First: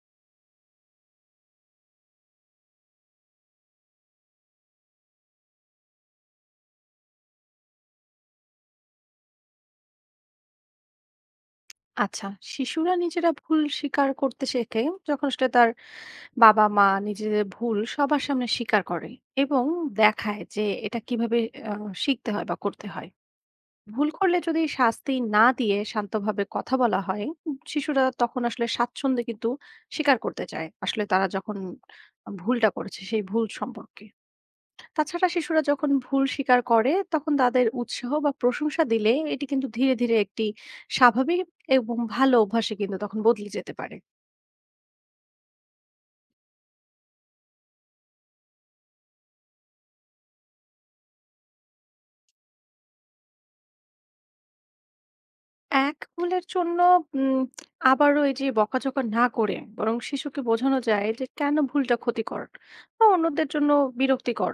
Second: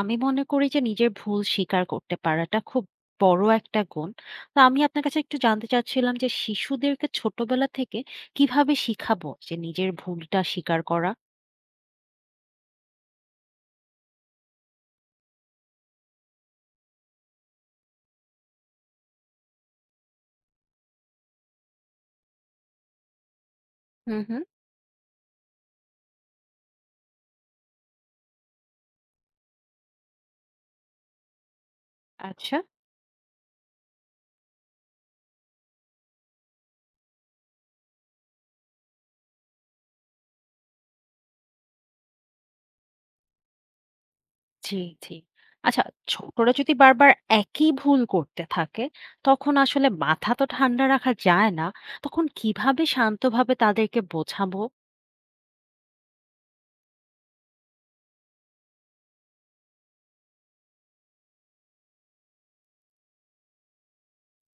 আমি মনে করি যে নিজের ভুল স্বীকার করতে পারাটা খুব বড় একটা গুণ। তো আমি আপনার কাছে একটু জানতে চাচ্ছিলাম যে শিশুদেরকে ছোটবেলা থেকে কিভাবে শিখাবো যে নিজের ভুলটা স্বীকার করা? আচ্ছা, শিশুরা নিজেরা ভুল স্বীকার করতে শেখে যখন সেটা তার বাবা-মা নিজেদের ভুল সবার সামনে স্বীকার করে এবং দেখায় যে এটা কিভাবে আ শিখতে হয় বা করতে হয়। ভুল হুম, করলে হুম। যদি শাস্তি না দিয়ে শান্তভাবে কথা বলা হয়, শিশুরা তখন আসলে স্বাচ্ছন্দ্যে কিন্তু স্বীকার করতে চায়। আসলে তারা যখন আচ্ছা। ভুলটা করেছে সেই ভুল সম্পর্কে। তাছাড়া শিশুরা যখন ভুল স্বীকার করে তখন তাদের উৎসাহ বা প্রশংসা দিলে এটি কিন্তু ধীরে ধীরে একটি স্বাভাবিক এবং ভালো অভ্যাসে কিন্তু তখন বদলে যেতে পারে। জি, জি। আচ্ছা ছোটরা যদি বারবার একই ভুল করতে থাকে, তখন আসলে মাথা তো ঠান্ডা রাখা যায় না। তখন কিভাবে শান্তভাবে তাদেরকে বোঝাবো? এক ভুলের জন্য উম, আবারও এই যে বকাঝকা না করে বরং শিশুকে বোঝানো যায় যে কেন ভুলটা ক্ষতিকর বা অন্যদের জন্য বিরক্তিকর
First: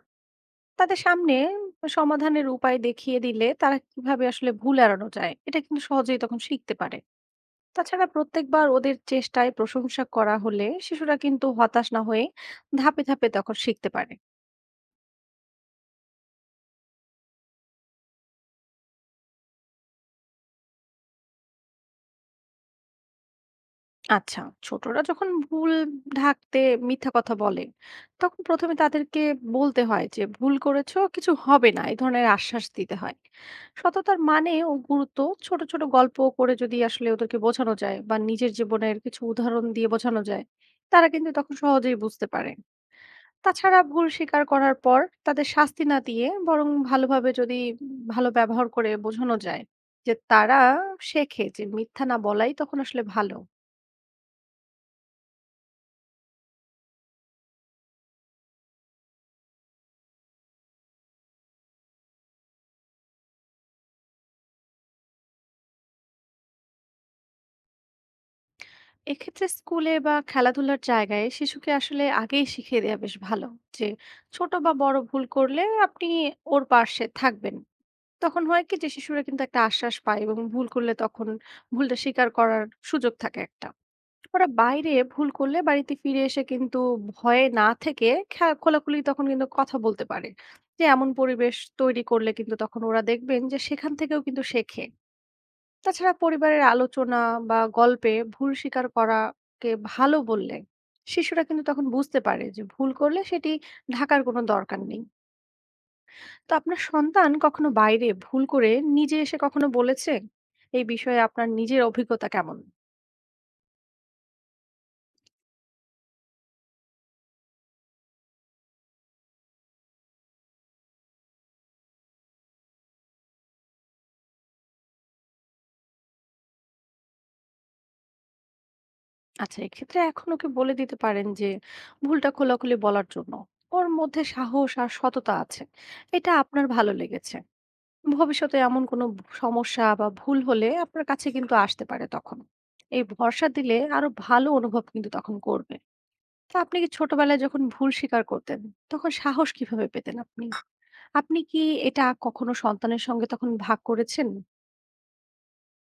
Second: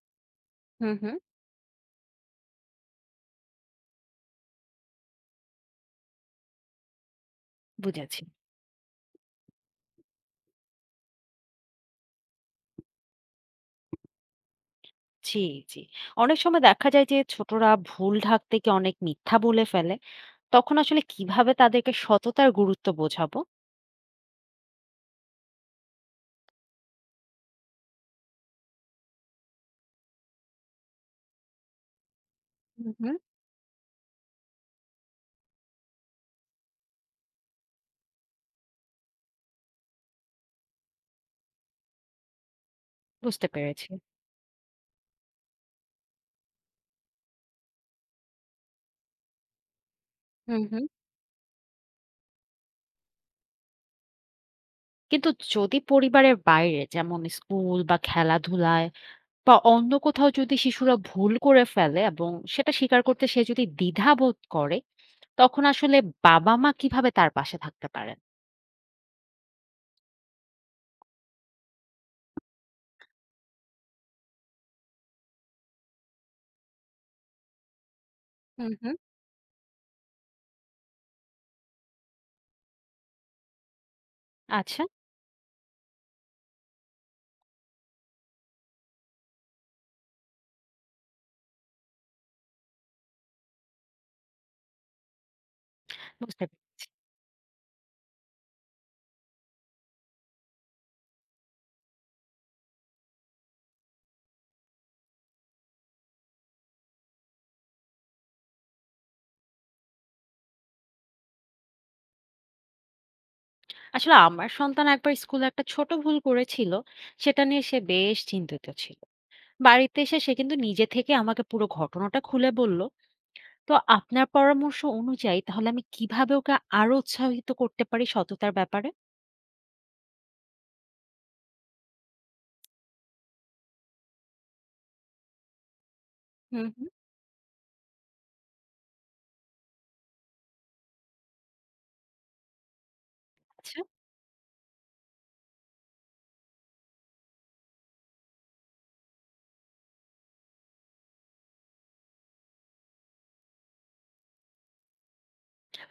হুম, তাদের হুম। সামনে সমাধানের উপায় দেখিয়ে দিলে তারা কিভাবে আসলে ভুল এড়ানো যায় এটা কিন্তু সহজেই তখন শিখতে পারে। তাছাড়া বুঝেছি। প্রত্যেকবার ওদের চেষ্টায় প্রশংসা করা হলে শিশুরা কিন্তু হতাশ না হয়ে ধাপে ধাপে তখন শিখতে পারে। জি, জি। অনেক সময় দেখা যায় যে ছোটরা ভুল ঢাকতে গিয়ে অনেক মিথ্যা বলে ফেলে। তখন আসলে কিভাবে তাদেরকে সততার গুরুত্ব বোঝাবো? আচ্ছা, ছোটরা যখন ভুল ঢাকতে মিথ্যা কথা বলে তখন প্রথমে তাদেরকে বলতে হয় যে ভুল করেছো কিছু হবে না এই ধরনের আশ্বাস হুম, দিতে হুম। হয়। সততার মানে ও গুরুত্ব ছোট ছোট গল্প করে যদি আসলে ওদেরকে বোঝানো যায় বা নিজের জীবনের কিছু উদাহরণ দিয়ে বোঝানো যায় তারা কিন্তু তখন সহজেই বুঝতে পারে। বুঝতে তাছাড়া পেরেছি। ভুল স্বীকার করার পর তাদের শাস্তি না দিয়ে বরং ভালোভাবে যদি ভালো ব্যবহার করে বোঝানো যায় যে তারা হুম, হুম। শেখে যে মিথ্যা না বলাই তখন আসলে ভালো। কিন্তু যদি পরিবারের বাইরে যেমন স্কুল বা খেলাধুলায় বা অন্য কোথাও যদি শিশুরা ভুল করে ফেলে এবং সেটা স্বীকার করতে সে যদি দ্বিধাবোধ করে, তখন আসলে বাবা-মা কিভাবে তার পাশে থাকতে পারেন? এক্ষেত্রে স্কুলে বা খেলাধুলার জায়গায় শিশুকে আসলে আগেই শিখিয়ে দেওয়া বেশ ভালো যে ছোট বা বড় ভুল করলে আপনি ওর পাশে থাকবেন। তখন হয় হুম, কি যে হুম। শিশুরা কিন্তু একটা আশ্বাস পায় এবং ভুল করলে তখন ভুলটা স্বীকার করার সুযোগ থাকে একটা। ওরা আচ্ছা, বাইরে ভুল করলে বাড়িতে ফিরে এসে কিন্তু ভয়ে না থেকে খোলাখুলি তখন কিন্তু কথা বলতে পারে, যে এমন পরিবেশ তৈরি করলে কিন্তু তখন ওরা দেখবেন যে সেখান থেকেও কিন্তু শেখে। তাছাড়া বুঝতে পে। পরিবারের আলোচনা বা গল্পে ভুল স্বীকার করাকে ভালো বললে শিশুরা কিন্তু তখন বুঝতে পারে যে ভুল করলে সেটি ঢাকার কোনো দরকার নেই। তো আপনার সন্তান কখনো বাইরে ভুল করে নিজে এসে কখনো বলেছে, এই বিষয়ে আপনার নিজের অভিজ্ঞতা কেমন? আসলে আমার সন্তান একবার স্কুলে একটা ছোট ভুল করেছিল, সেটা নিয়ে সে বেশ চিন্তিত ছিল। বাড়িতে এসে সে কিন্তু নিজে থেকে আমাকে পুরো ঘটনাটা খুলে বলল। তো আপনার পরামর্শ অনুযায়ী তাহলে আমি কিভাবে ওকে আরো উৎসাহিত করতে পারি সততার ব্যাপারে? আচ্ছা, এক্ষেত্রে এখন ওকে বলে দিতে পারেন যে ভুলটা খোলাখুলি বলার জন্য ওর মধ্যে সাহস আর সততা আছে, এটা আপনার হুম, হুম। ভালো লেগেছে। ভবিষ্যতে এমন কোনো সমস্যা বা ভুল হলে আপনার কাছে কিন্তু আসতে পারে তখন, এই ভরসা আচ্ছা, দিলে আরো ভালো অনুভব কিন্তু তখন করবে। তো আপনি কি ছোটবেলায় যখন ভুল স্বীকার করতেন তখন সাহস কিভাবে পেতেন আপনি? আপনি কি এটা কখনো সন্তানের সঙ্গে তখন ভাগ করেছেন?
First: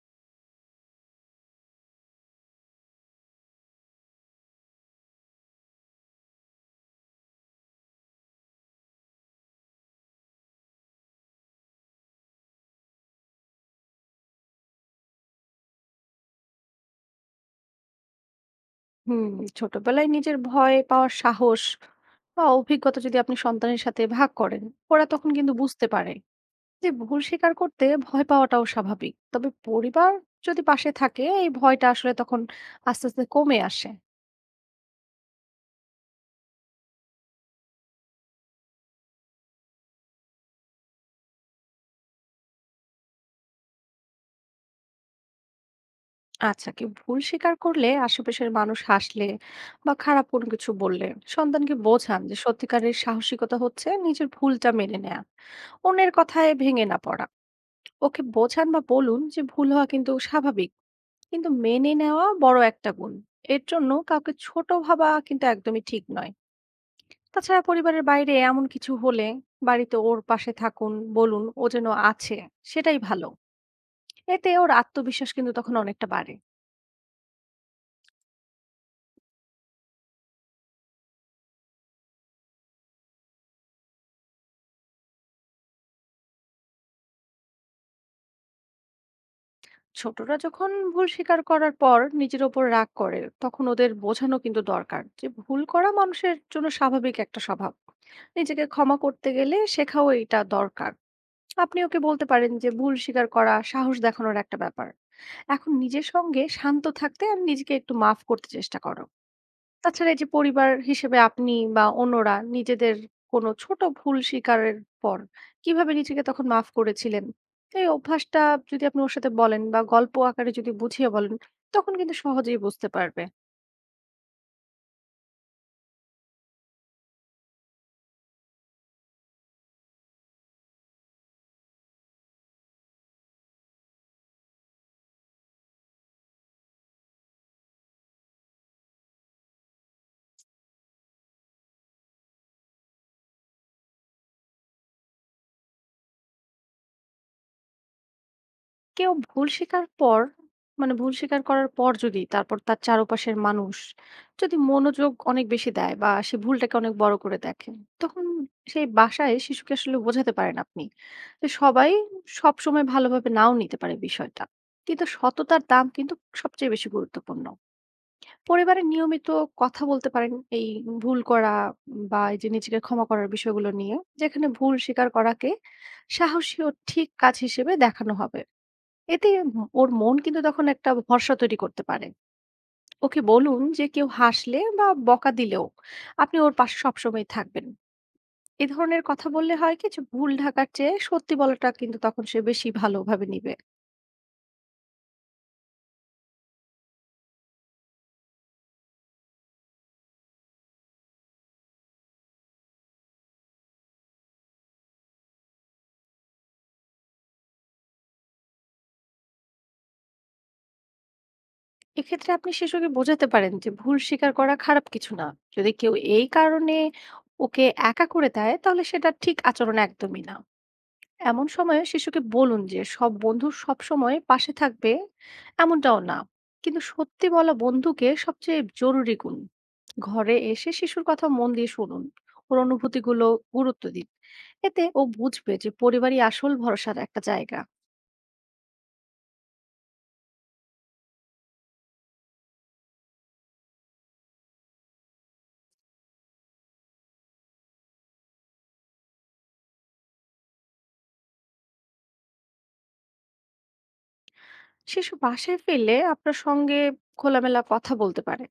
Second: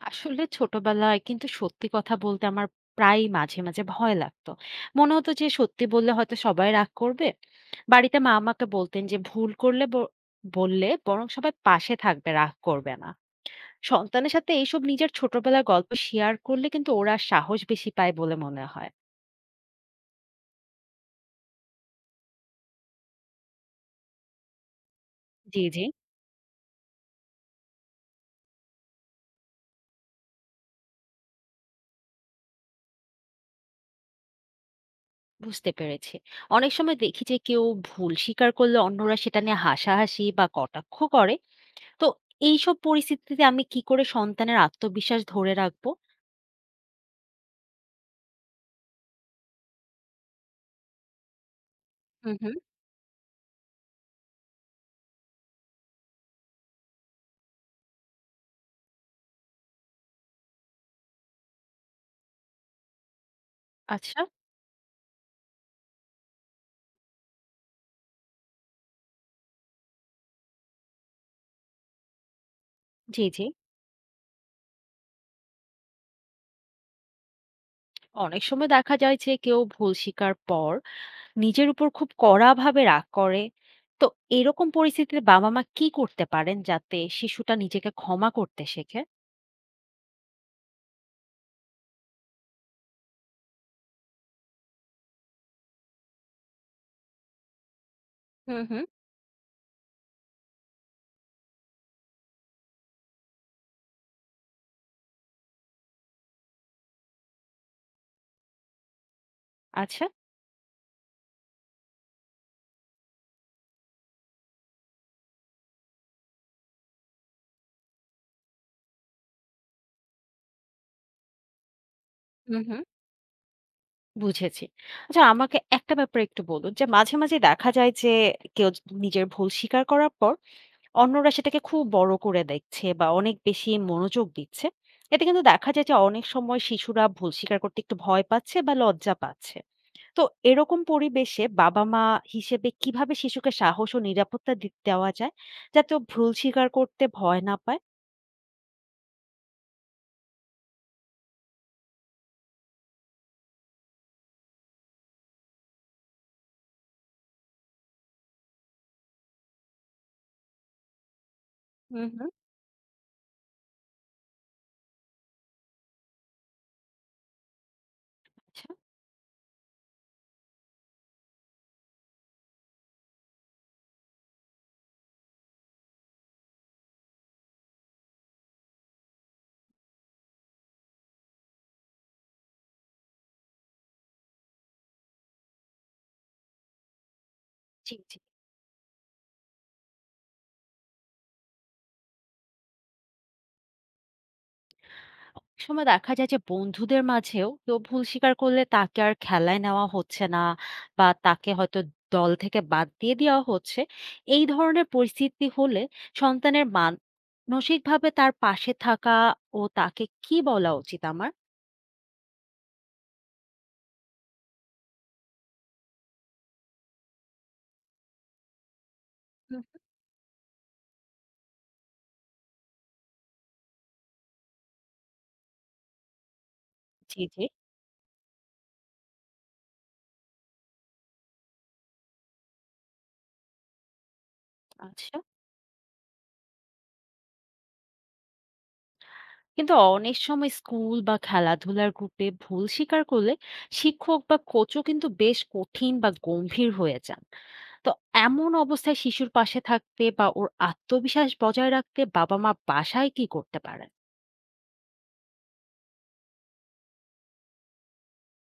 আসলে ছোটবেলায় কিন্তু সত্যি কথা বলতে আমার প্রায়ই মাঝে, মাঝে ভয় লাগতো। মনে হতো যে সত্যি বললে হয়তো সবাই রাগ করবে। বাড়িতে মা আমাকে বলতেন যে ভুল করলে বললে বরং সবাই পাশে থাকবে, রাগ করবে না। সন্তানের সাথে এইসব নিজের ছোটবেলার গল্প শেয়ার করলে কিন্তু ওরা সাহস বেশি পায় বলে মনে হয়। হুম, ছোটবেলায় নিজের ভয় পাওয়ার সাহস বা অভিজ্ঞতা যদি আপনি সন্তানের সাথে ভাগ করেন, ওরা তখন কিন্তু জি, জি। বুঝতে পারে যে ভুল স্বীকার করতে ভয় পাওয়াটাও স্বাভাবিক। তবে পরিবার যদি পাশে থাকে এই ভয়টা আসলে তখন আস্তে আস্তে কমে আসে। বুঝতে পেরেছি। অনেক সময় দেখি যে কেউ ভুল স্বীকার করলে অন্যরা সেটা নিয়ে হাসাহাসি বা কটাক্ষ করে। তো এইসব পরিস্থিতিতে আমি কি করে সন্তানের আত্মবিশ্বাস ধরে রাখবো? আচ্ছা, কেউ ভুল স্বীকার করলে আশেপাশের মানুষ হাসলে বা খারাপ কোনো কিছু বললে সন্তানকে বোঝান যে হুম হুম। সত্যিকারের সাহসিকতা হচ্ছে নিজের ভুলটা মেনে নেয়া। অন্যের কথায় ভেঙে না পড়া। ওকে বোঝান বা বলুন যে ভুল হওয়া কিন্তু স্বাভাবিক। কিন্তু মেনে নেওয়া বড় একটা গুণ, এর জন্য আচ্ছা। কাউকে ছোট ভাবা কিন্তু একদমই ঠিক নয়। তাছাড়া পরিবারের বাইরে এমন কিছু হলে বাড়িতে ওর পাশে থাকুন, বলুন ও যেন আছে সেটাই জি, ভালো। জি। এতে ওর আত্মবিশ্বাস কিন্তু তখন অনেকটা বাড়ে। অনেক সময় দেখা যায় যে কেউ ভুল স্বীকার পর নিজের উপর খুব কড়াভাবে রাগ করে। তো এরকম পরিস্থিতিতে বাবা-মা কি করতে পারেন যাতে শিশুটা নিজেকে ক্ষমা করতে শেখে? ছোটরা যখন ভুল স্বীকার করার পর নিজের ওপর রাগ করে তখন ওদের বোঝানো কিন্তু দরকার যে ভুল করা মানুষের জন্য স্বাভাবিক একটা স্বভাব। হুম নিজেকে হুম। ক্ষমা করতে গেলে শেখাও এটা দরকার। আপনি ওকে বলতে পারেন যে ভুল স্বীকার করা, সাহস দেখানোর একটা ব্যাপার। এখন নিজের সঙ্গে শান্ত থাকতে আর নিজেকে একটু মাফ করতে চেষ্টা করো। আচ্ছা। তাছাড়া এই যে পরিবার হিসেবে আপনি বা অন্যরা নিজেদের কোনো ছোট ভুল স্বীকারের পর কিভাবে নিজেকে তখন মাফ করেছিলেন, এই অভ্যাসটা যদি আপনি ওর সাথে বলেন বা গল্প আকারে যদি বুঝিয়ে বলেন, তখন কিন্তু হুম সহজেই হুম। বুঝতে পারবে। বুঝেছি। আচ্ছা আমাকে একটা ব্যাপারে একটু বলুন যে মাঝে, মাঝে দেখা যায় যে কেউ নিজের ভুল স্বীকার করার পর অন্যরা সেটাকে খুব বড় করে দেখছে বা অনেক বেশি মনোযোগ দিচ্ছে। এতে কিন্তু দেখা যায় যে অনেক সময় শিশুরা ভুল স্বীকার করতে একটু ভয় পাচ্ছে বা লজ্জা পাচ্ছে। তো এরকম পরিবেশে বাবা-মা হিসেবে কিভাবে শিশুকে সাহস ও নিরাপত্তা দেওয়া যায়? যাতে ও ভুল স্বীকার করতে ভয় না পায়? কেউ ভুল স্বীকার পর, ভুল স্বীকার করার পর যদি তারপর তার চারপাশের মানুষ যদি মনোযোগ অনেক বেশি দেয় বা সে ভুলটাকে অনেক বড় করে দেখে তখন সেই বাসায় শিশুকে আসলে বোঝাতে পারেন আপনি যে সবাই হুম, হুম। সব সময় ভালোভাবে নাও নিতে পারে বিষয়টা, কিন্তু সততার দাম কিন্তু সবচেয়ে বেশি গুরুত্বপূর্ণ। আচ্ছা। পরিবারে নিয়মিত কথা বলতে পারেন এই ভুল করা বা এই যে নিজেকে ক্ষমা করার বিষয়গুলো নিয়ে, যেখানে ভুল স্বীকার করাকে সাহসী ও ঠিক কাজ হিসেবে দেখানো হবে। এতে ওর মন কিন্তু তখন একটা ভরসা তৈরি করতে পারে। ওকে বলুন যে কেউ হাসলে বা বকা দিলেও আপনি ওর পাশে সবসময় থাকবেন। জি, জি। এ ধরনের কথা বললে হয় কি যে ভুল ঢাকার চেয়ে সত্যি বলাটা কিন্তু তখন সে বেশি ভালোভাবে নিবে। অনেক সময় দেখা যায় যে বন্ধুদের মাঝেও কেউ ভুল স্বীকার করলে তাকে আর খেলায় নেওয়া হচ্ছে না বা তাকে হয়তো দল থেকে বাদ দিয়ে দেওয়া হচ্ছে। এই ধরনের পরিস্থিতি হলে সন্তানের মানসিকভাবে তার পাশে থাকা ও তাকে কি বলা উচিত আমার? এক্ষেত্রে আপনি শিশুকে বোঝাতে পারেন যে ভুল স্বীকার করা খারাপ কিছু না। যদি কেউ এই কারণে ওকে একা করে দেয় তাহলে সেটা ঠিক হুম। আচরণ একদমই না। এমন সময়ে শিশুকে বলুন যে সব বন্ধু সব সময় পাশে থাকবে এমনটাও না, কিন্তু জি সত্যি জি। বলা বন্ধুকে সবচেয়ে জরুরি গুণ। ঘরে এসে শিশুর কথা মন দিয়ে শুনুন, ওর অনুভূতিগুলো গুরুত্ব দিন। এতে ও আচ্ছা বুঝবে যে পরিবারই আসল ভরসার একটা জায়গা। কিন্তু অনেক সময় স্কুল বা খেলাধুলার গ্রুপে ভুল স্বীকার করলে শিক্ষক বা কোচও কিন্তু বেশ কঠিন বা গম্ভীর হয়ে যান। তো এমন অবস্থায় শিশুর পাশে থাকতে বা ওর আত্মবিশ্বাস বজায় রাখতে বাবা মা বাসায় কি করতে পারেন? শিশু বাসায় ফিরলে আপনার সঙ্গে খোলামেলা কথা বলতে পারে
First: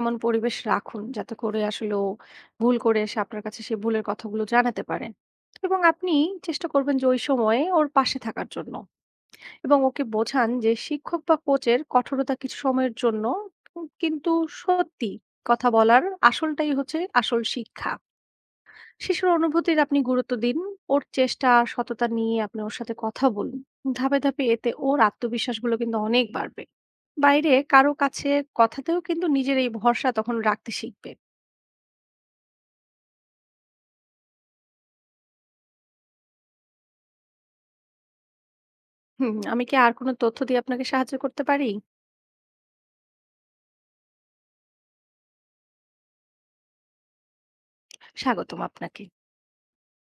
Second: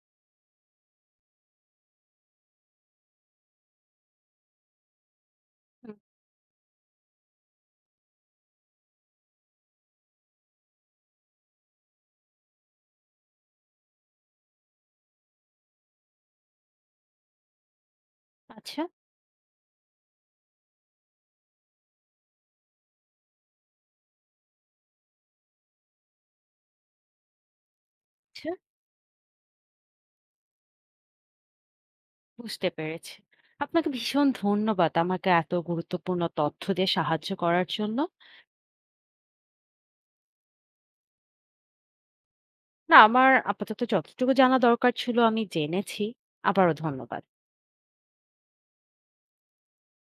এমন পরিবেশ রাখুন, যাতে করে আসলে ও ভুল করে এসে আপনার কাছে সেই ভুলের কথাগুলো জানাতে পারে, এবং হুম, আপনি চেষ্টা করবেন যে ওই সময়ে ওর পাশে থাকার জন্য। এবং ওকে বোঝান যে শিক্ষক বা কোচের কঠোরতা কিছু সময়ের জন্য, কিন্তু সত্যি কথা বলার আসলটাই হচ্ছে আসল শিক্ষা। আচ্ছা। শিশুর অনুভূতির আপনি গুরুত্ব দিন, ওর চেষ্টা আর সততা নিয়ে আপনি ওর সাথে কথা বলুন। ধাপে ধাপে এতে ওর আত্মবিশ্বাসগুলো কিন্তু অনেক বাড়বে। বাইরে কারো কাছে আচ্ছা কথাতেও কিন্তু নিজের এই ভরসা তখন রাখতে শিখবে। বুঝতে পেরেছি। আপনাকে ভীষণ ধন্যবাদ আমাকে এত গুরুত্বপূর্ণ তথ্য দিয়ে সাহায্য করার জন্য। হুম, আমি কি আর কোনো তথ্য দিয়ে আপনাকে সাহায্য করতে পারি? না আমার আপাতত যতটুকু জানা দরকার ছিল আমি জেনেছি। আবারও ধন্যবাদ। স্বাগতম আপনাকে।